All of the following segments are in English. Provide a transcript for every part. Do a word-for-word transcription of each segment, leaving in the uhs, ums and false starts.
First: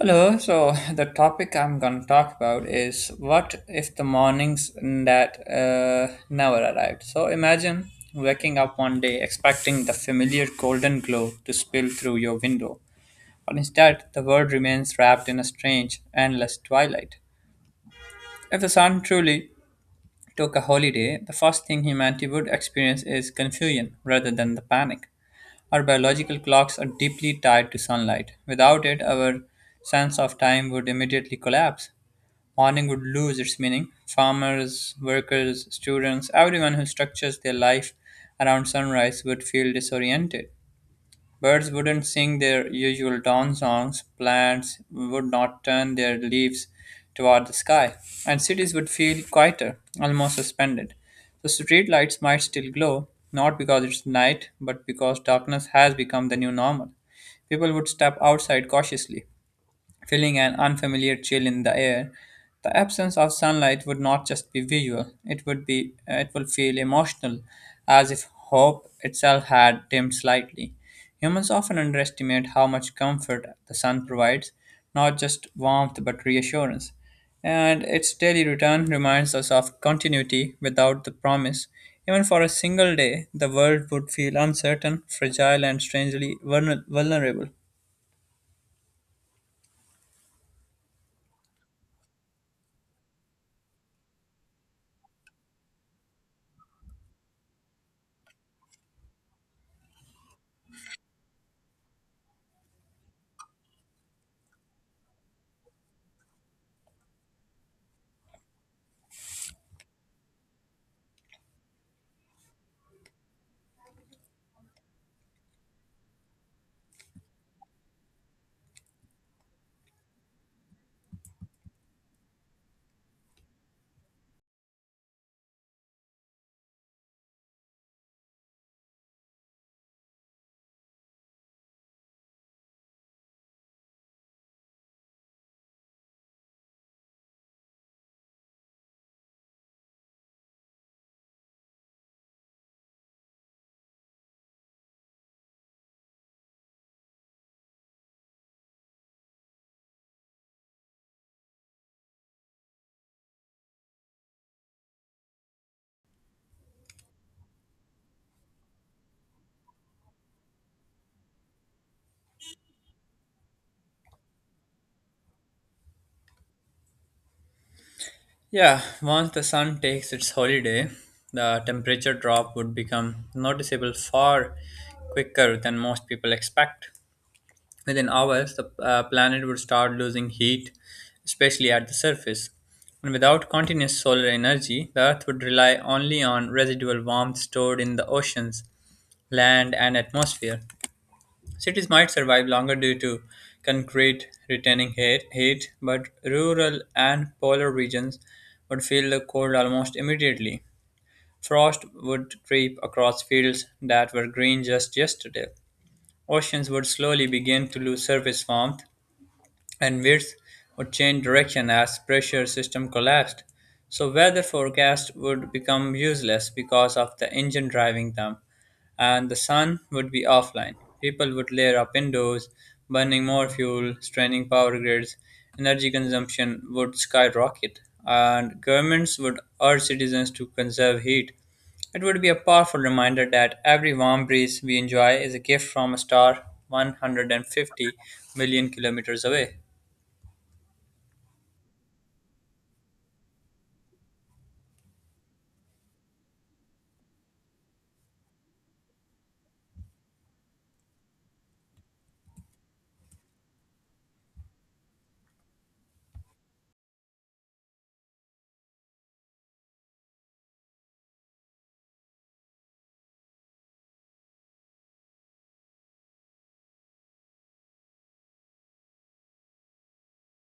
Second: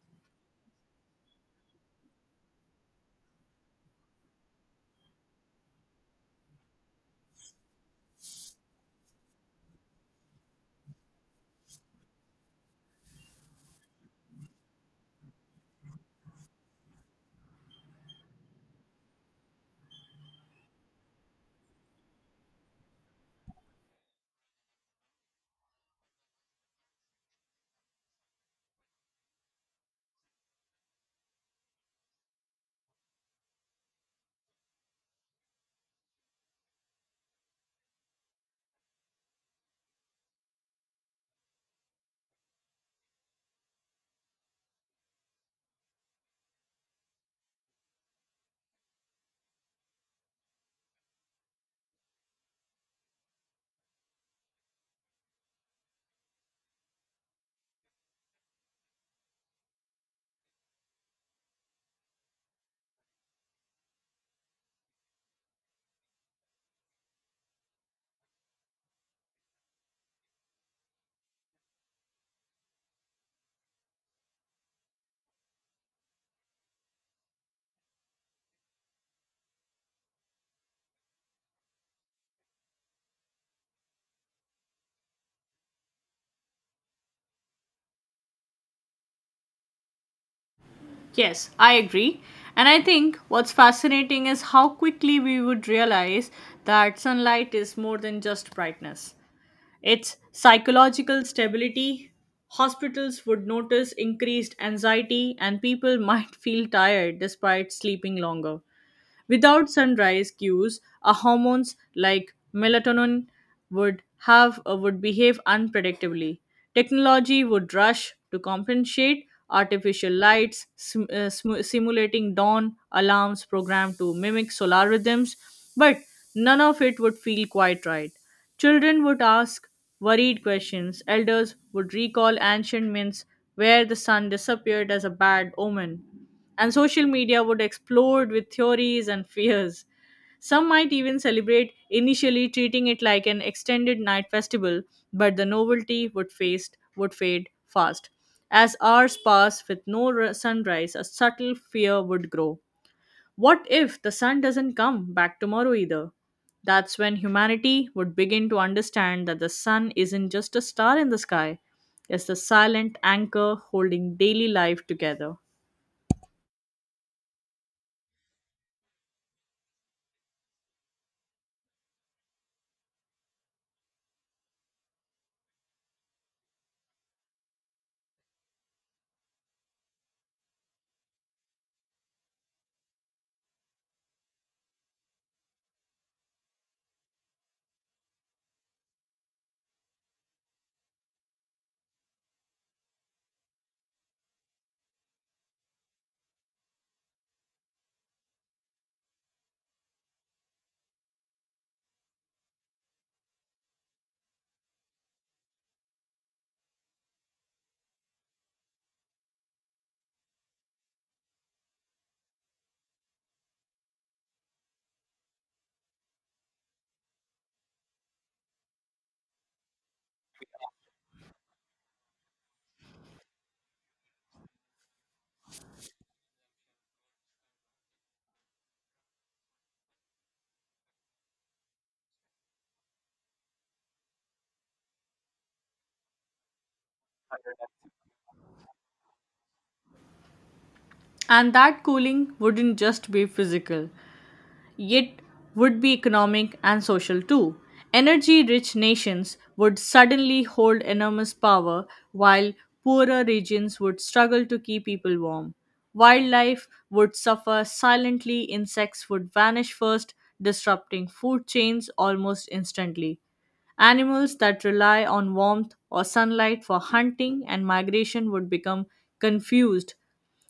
Hello, so the topic I'm going to talk about is what if the mornings that uh, never arrived. So imagine waking up one day expecting the familiar golden glow to spill through your window, but instead the world remains wrapped in a strange, endless twilight. If the sun truly took a holiday, the first thing humanity would experience is confusion rather than the panic. Our biological clocks are deeply tied to sunlight. Without it, our sense of time would immediately collapse. Mourning would lose its meaning. Farmers, workers, students, everyone who structures their life around sunrise would feel disoriented. Birds wouldn't sing their usual dawn songs, plants would not turn their leaves toward the sky, and cities would feel quieter, almost suspended. The street lights might still glow, not because it's night, but because darkness has become the new normal. People would step outside cautiously, feeling an unfamiliar chill in the air. The absence of sunlight would not just be visual, it would be uh, it would feel emotional, as if hope itself had dimmed slightly. Humans often underestimate how much comfort the sun provides, not just warmth but reassurance. And its daily return reminds us of continuity without the promise. Even for a single day, the world would feel uncertain, fragile, and strangely vulner- vulnerable. Yes, I agree. And I think what's fascinating is how quickly we would realize that sunlight is more than just brightness, its psychological stability. Hospitals would notice increased anxiety, and people might feel tired despite sleeping longer. Without sunrise cues, our hormones like melatonin would have uh, would behave unpredictably. Technology would rush to compensate artificial lights, sim- uh, smu- simulating dawn alarms programmed to mimic solar rhythms, but none of it would feel quite right. Children would ask worried questions. Elders would recall ancient myths where the sun disappeared as a bad omen. And social media would explode with theories and fears. Some might even celebrate, initially treating it like an extended night festival, but the novelty would, face, would fade fast. As hours pass with no r- sunrise, a subtle fear would grow. What if the sun doesn't come back tomorrow either? That's when humanity would begin to understand that the sun isn't just a star in the sky, it's the silent anchor holding daily life together. Yeah, once the sun takes its holiday, the temperature drop would become noticeable far quicker than most people expect. Within hours, the uh, planet would start losing heat, especially at the surface. And without continuous solar energy, the Earth would rely only on residual warmth stored in the oceans, land, and atmosphere. Cities might survive longer due to concrete retaining heat, heat, but rural and polar regions would feel the cold almost immediately. Frost would creep across fields that were green just yesterday. Oceans would slowly begin to lose surface warmth, and winds would change direction as pressure system collapsed. So weather forecasts would become useless because of the engine driving them, and the sun would be offline. People would layer up indoors, burning more fuel, straining power grids. Energy consumption would skyrocket, and governments would urge citizens to conserve heat. It would be a powerful reminder that every warm breeze we enjoy is a gift from a star one hundred fifty million kilometers away. And that cooling wouldn't just be physical, yet would be economic and social too. Energy rich nations would suddenly hold enormous power, while poorer regions would struggle to keep people warm. Wildlife would suffer silently, insects would vanish first, disrupting food chains almost instantly. Animals that rely on warmth or sunlight for hunting and migration would become confused.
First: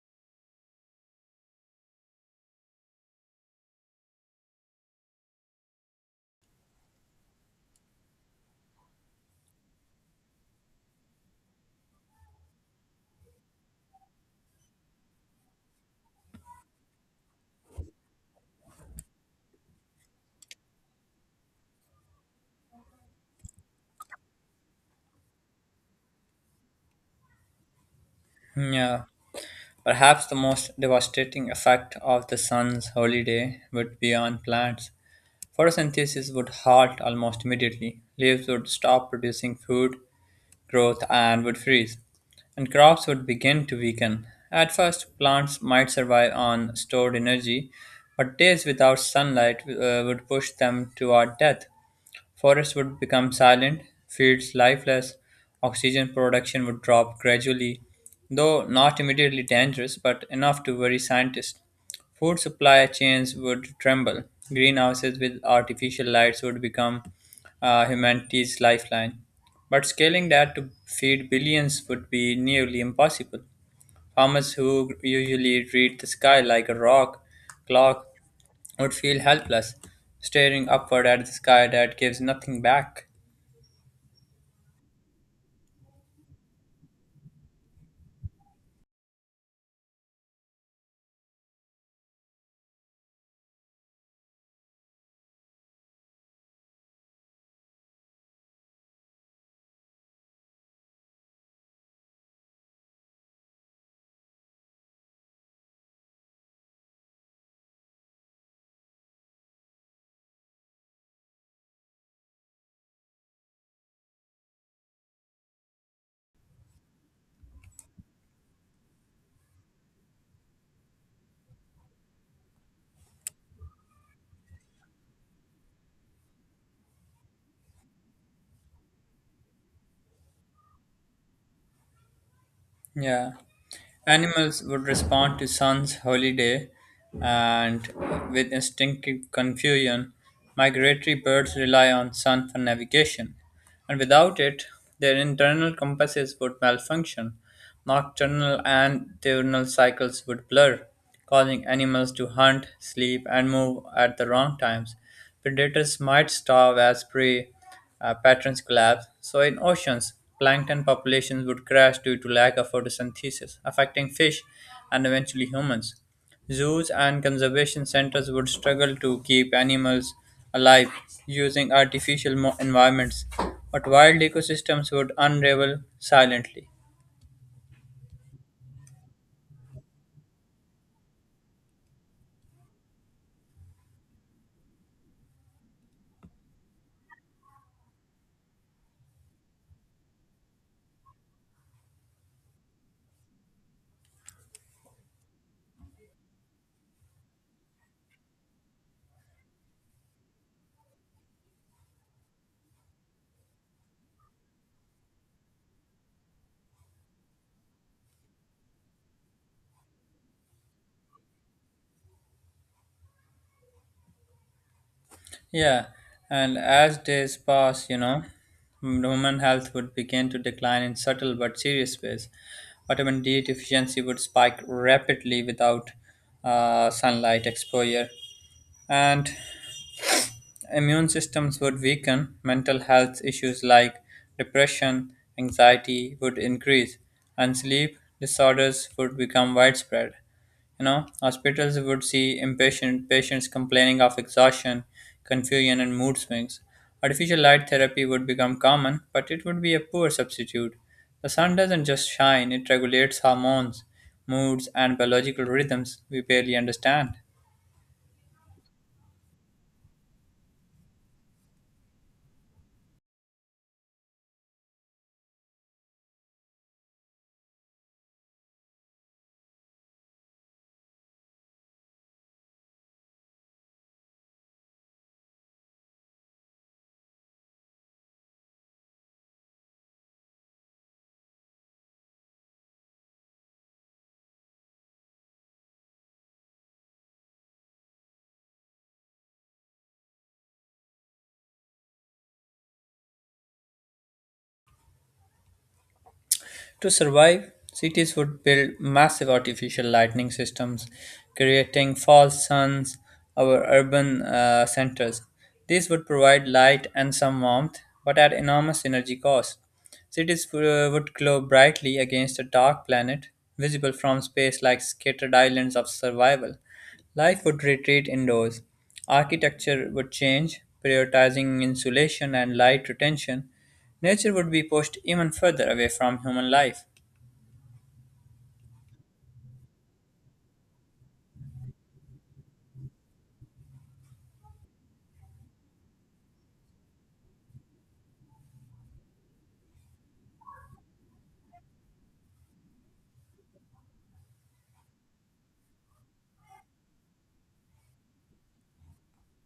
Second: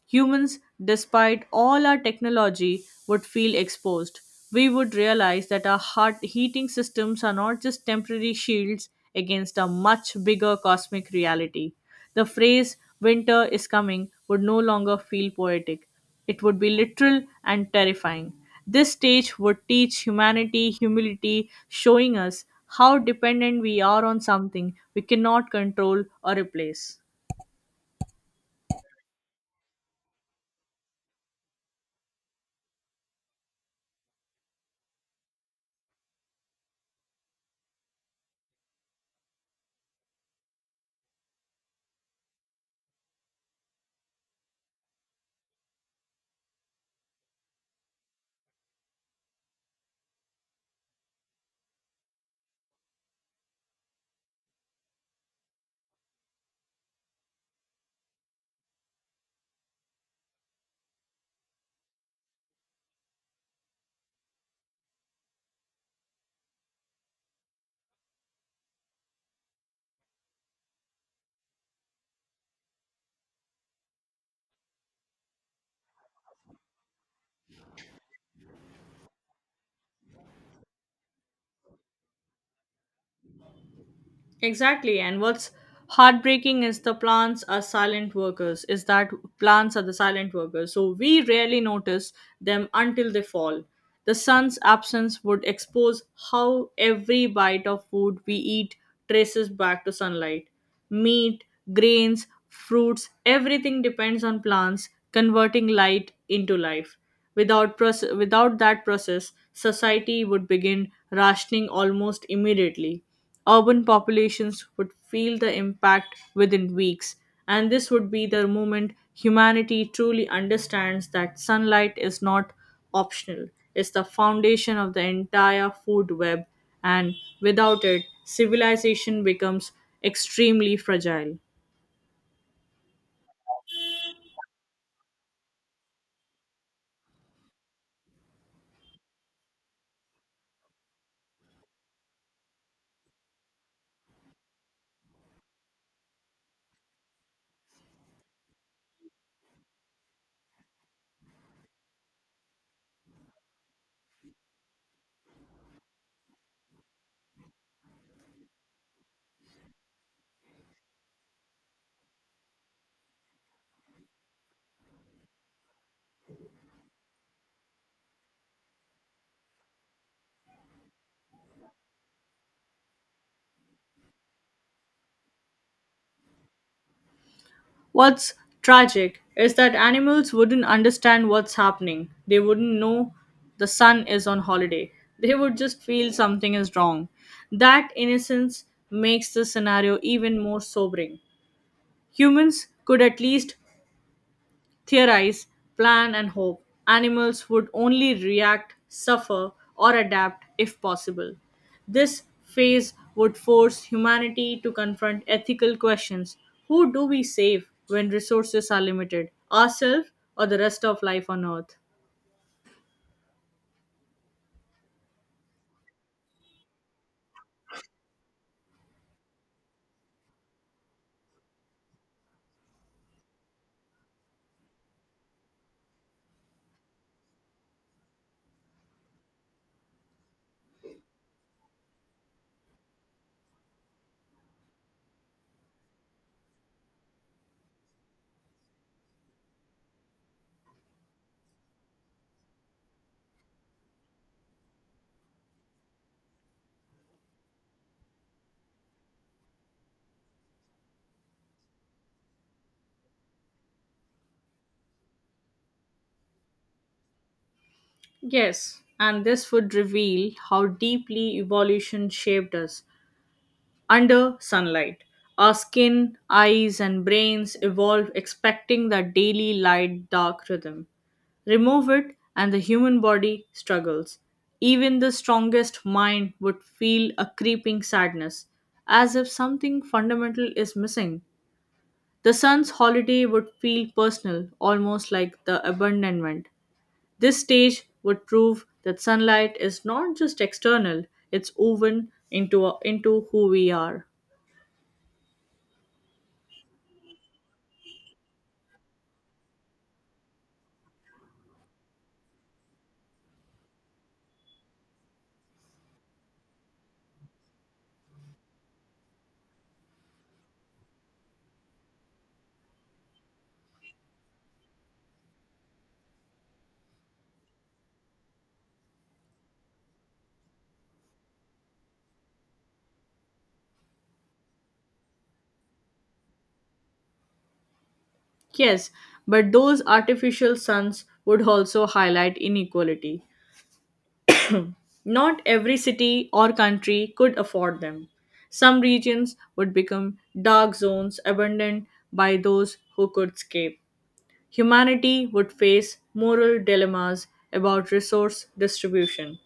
Humans, despite all our technology, would feel exposed. We would realize that our heart heating systems are not just temporary shields against a much bigger cosmic reality. The phrase winter is coming would no longer feel poetic. It would be literal and terrifying. This stage would teach humanity humility, showing us how dependent we are on something we cannot control or replace. Yeah, perhaps the most devastating effect of the sun's holiday would be on plants. Photosynthesis would halt almost immediately. Leaves would stop producing food, growth, and would freeze. And crops would begin to weaken. At first, plants might survive on stored energy, but days without sunlight uh, would push them toward death. Forests would become silent, fields lifeless, oxygen production would drop gradually, though not immediately dangerous, but enough to worry scientists. Food supply chains would tremble. Greenhouses with artificial lights would become uh, humanity's lifeline. But scaling that to feed billions would be nearly impossible. Farmers who usually treat the sky like a rock clock would feel helpless, staring upward at the sky that gives nothing back. Exactly. And what's heartbreaking is the plants are silent workers, is that plants are the silent workers. So we rarely notice them until they fall. The sun's absence would expose how every bite of food we eat traces back to sunlight. Meat, grains, fruits, everything depends on plants converting light into life. Without, proce- without that process, society would begin rationing almost immediately. Urban populations would feel the impact within weeks, and this would be the moment humanity truly understands that sunlight is not optional, it's the foundation of the entire food web, and without it, civilization becomes extremely fragile. Yeah. Animals would respond to sun's holiday and with instinctive confusion. Migratory birds rely on sun for navigation, and without it, their internal compasses would malfunction. Nocturnal and diurnal cycles would blur, causing animals to hunt, sleep, and move at the wrong times. Predators might starve as prey uh, patterns collapse. So, in oceans, plankton populations would crash due to lack of photosynthesis, affecting fish and eventually humans. Zoos and conservation centers would struggle to keep animals alive using artificial mo- environments, but wild ecosystems would unravel silently. What's tragic is that animals wouldn't understand what's happening. They wouldn't know the sun is on holiday. They would just feel something is wrong. That innocence makes the scenario even more sobering. Humans could at least theorize, plan, and hope, animals would only react, suffer, or adapt if possible. This phase would force humanity to confront ethical questions. Who do we save when resources are limited, ourselves or the rest of life on Earth? Yeah, and as days pass, you know, human health would begin to decline in subtle but serious ways. Vitamin D deficiency would spike rapidly without uh, sunlight exposure, and immune systems would weaken, mental health issues like depression, anxiety would increase, and sleep disorders would become widespread. You know, hospitals would see impatient patients complaining of exhaustion, confusion, and mood swings. Artificial light therapy would become common, but it would be a poor substitute. The sun doesn't just shine, it regulates hormones, moods, and biological rhythms we barely understand. Yes, and this would reveal how deeply evolution shaped us under sunlight. Our skin, eyes, and brains evolve expecting that daily light dark rhythm. Remove it, and the human body struggles. Even the strongest mind would feel a creeping sadness, as if something fundamental is missing. The sun's holiday would feel personal, almost like the abandonment. This stage would prove that sunlight is not just external, it's woven into, into who we are. To survive, cities would build massive artificial lighting systems, creating false suns over urban uh, centers. These would provide light and some warmth, but at enormous energy cost. Cities uh, would glow brightly against a dark planet, visible from space like scattered islands of survival. Life would retreat indoors. Architecture would change, prioritizing insulation and light retention. Nature would be pushed even further away from human life. Yes, but those artificial suns would also highlight inequality. Not every city or country could afford them. Some regions would become dark zones abandoned by those who could escape. Humanity would face moral dilemmas about resource distribution.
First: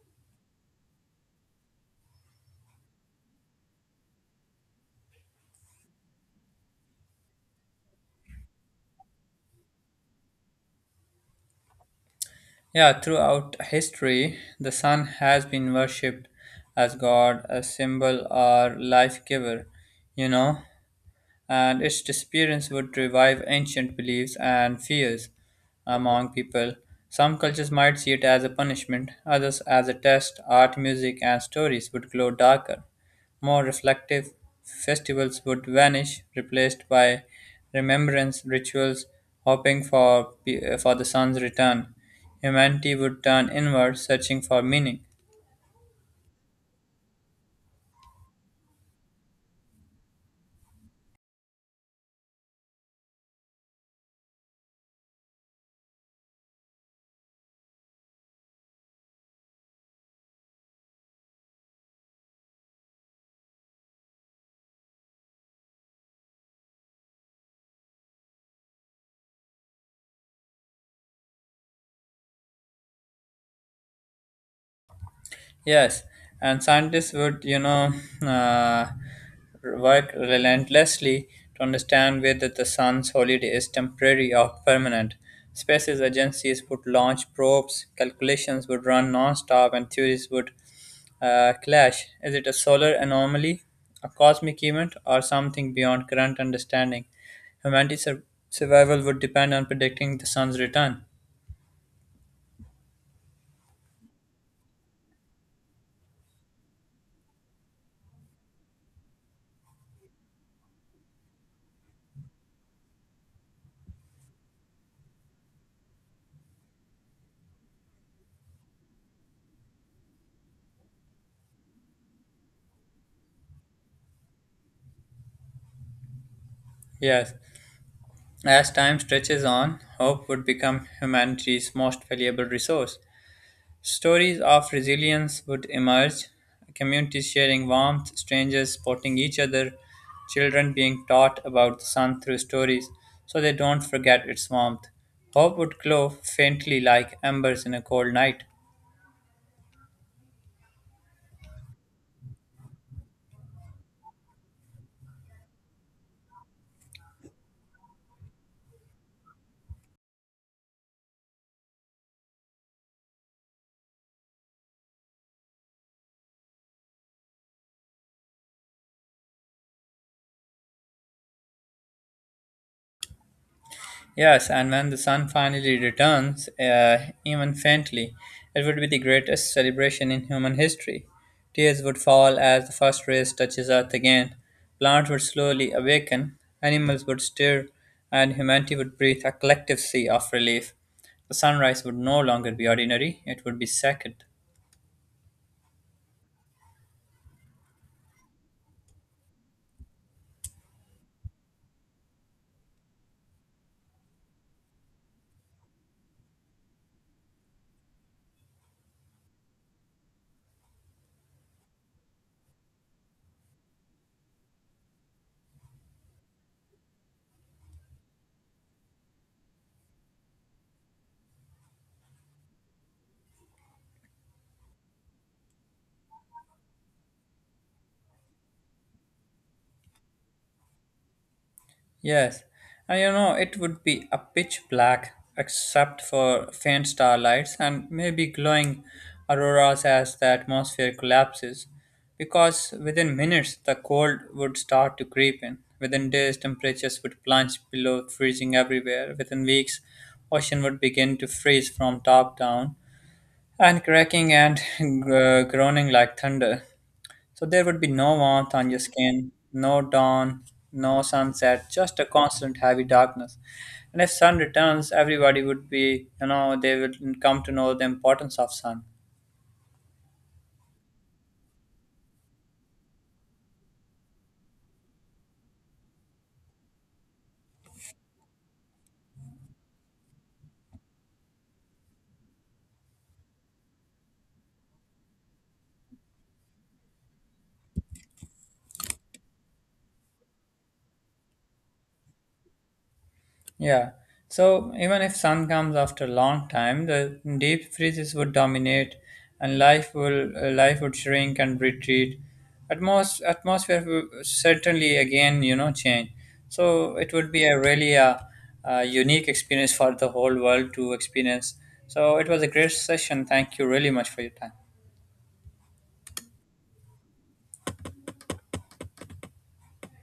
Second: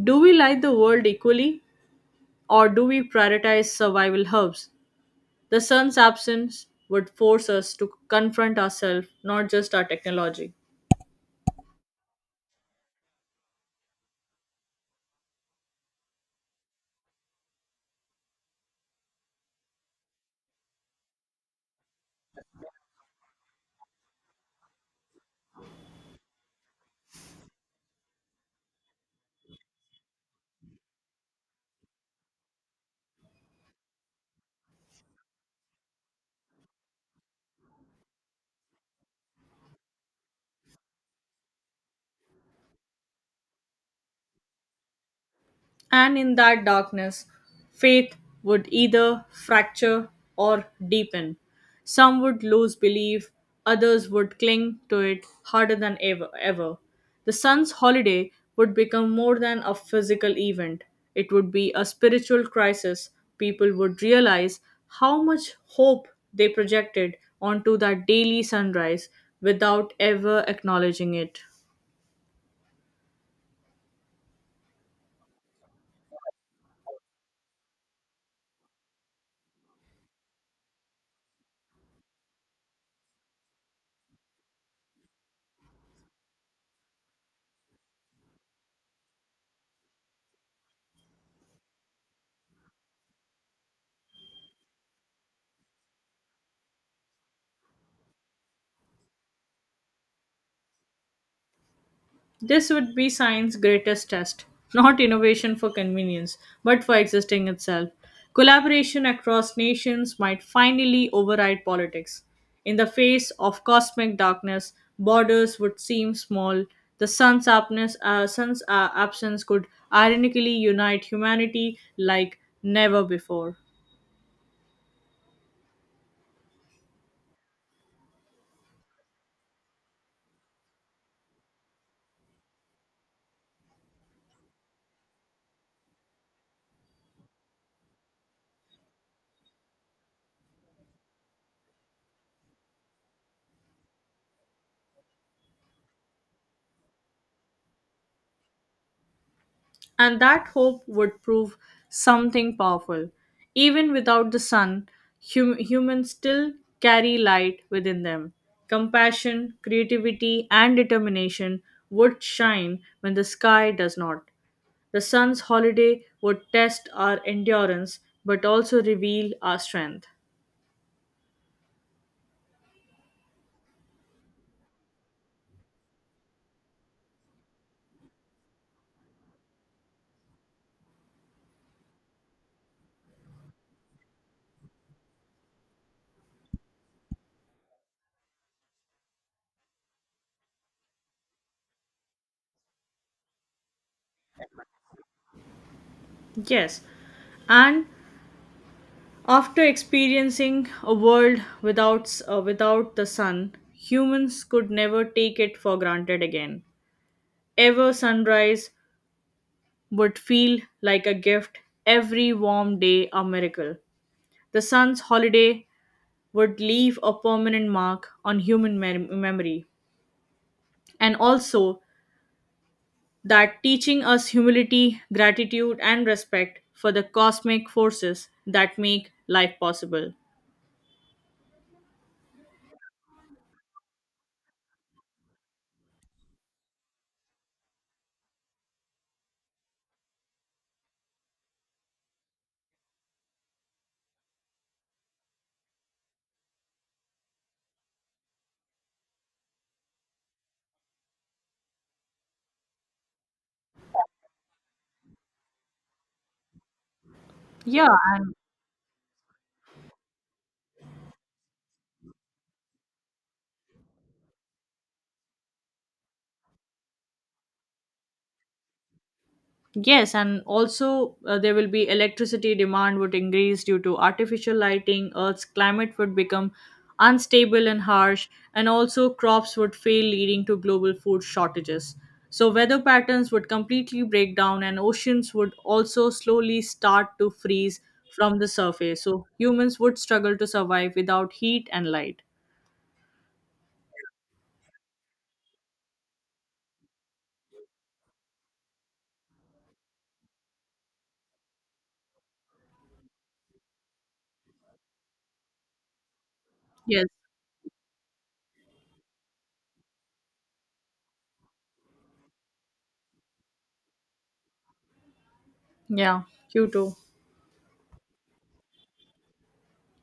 Do we light the world equally or do we prioritize survival hubs? The sun's absence would force us to confront ourselves, not just our technology. Yeah, throughout history, the sun has been worshipped as God, a symbol or life giver, you know, and its disappearance would revive ancient beliefs and fears among people. Some cultures might see it as a punishment, others as a test. Art, music, and stories would glow darker, more reflective. Festivals would vanish, replaced by remembrance rituals, hoping for, for the sun's return. Humanity would turn inward, searching for meaning. And in that darkness, faith would either fracture or deepen. Some would lose belief, others would cling to it harder than ever. ever. The sun's holiday would become more than a physical event, it would be a spiritual crisis. People would realize how much hope they projected onto that daily sunrise without ever acknowledging it. Yes, and scientists would, you know, uh, work relentlessly to understand whether the sun's holiday is temporary or permanent. Space agencies would launch probes, calculations would run non-stop, and theories would uh, clash. Is it a solar anomaly, a cosmic event, or something beyond current understanding? Humanity's sur- survival would depend on predicting the sun's return. This would be science's greatest test, not innovation for convenience, but for existing itself. Collaboration across nations might finally override politics. In the face of cosmic darkness, borders would seem small. The sun's, absence, uh, sun's uh, absence could ironically unite humanity like never before. Yes, as time stretches on, hope would become humanity's most valuable resource. Stories of resilience would emerge, communities sharing warmth, strangers supporting each other, children being taught about the sun through stories so they don't forget its warmth. Hope would glow faintly like embers in a cold night. And that hope would prove something powerful. Even without the sun, hum- humans still carry light within them. Compassion, creativity, and determination would shine when the sky does not. The sun's holiday would test our endurance but also reveal our strength. Yes, and when the sun finally returns, uh, even faintly, it would be the greatest celebration in human history. Tears would fall as the first rays touches earth again. Plants would slowly awaken, animals would stir, and humanity would breathe a collective sea of relief. The sunrise would no longer be ordinary, it would be sacred. Yes, and after experiencing a world without uh, without the sun, humans could never take it for granted again. Ever sunrise would feel like a gift, every warm day a miracle. The sun's holiday would leave a permanent mark on human mem- memory. And also, that teaching us humility, gratitude, and respect for the cosmic forces that make life possible. Yes, and you know, it would be a pitch black except for faint starlights and maybe glowing auroras as the atmosphere collapses, because within minutes the cold would start to creep in. Within days, temperatures would plunge below freezing everywhere. Within weeks, ocean would begin to freeze from top down and cracking and uh, groaning like thunder. So there would Yeah. be no warmth on your skin, no dawn, no sunset, just a constant heavy darkness. And if sun returns, everybody would be, you know, they would come to know the importance of sun. Yes, and also uh, there will be electricity demand would increase due to artificial lighting, Earth's climate would become unstable and harsh, and also crops would fail, leading to global food shortages. So, weather patterns would completely break down, and oceans would also slowly start to freeze from the surface. So, humans would struggle to survive without heat and light. Yeah. So even if sun comes after a long time, the deep freezes would dominate, and life will uh, life would shrink and retreat. Atmos atmosphere will certainly again, you know, change. So Yes. it would be a really a, a unique experience for the whole world to experience. So it was a great session. Thank you really much for your time. Yeah, you too.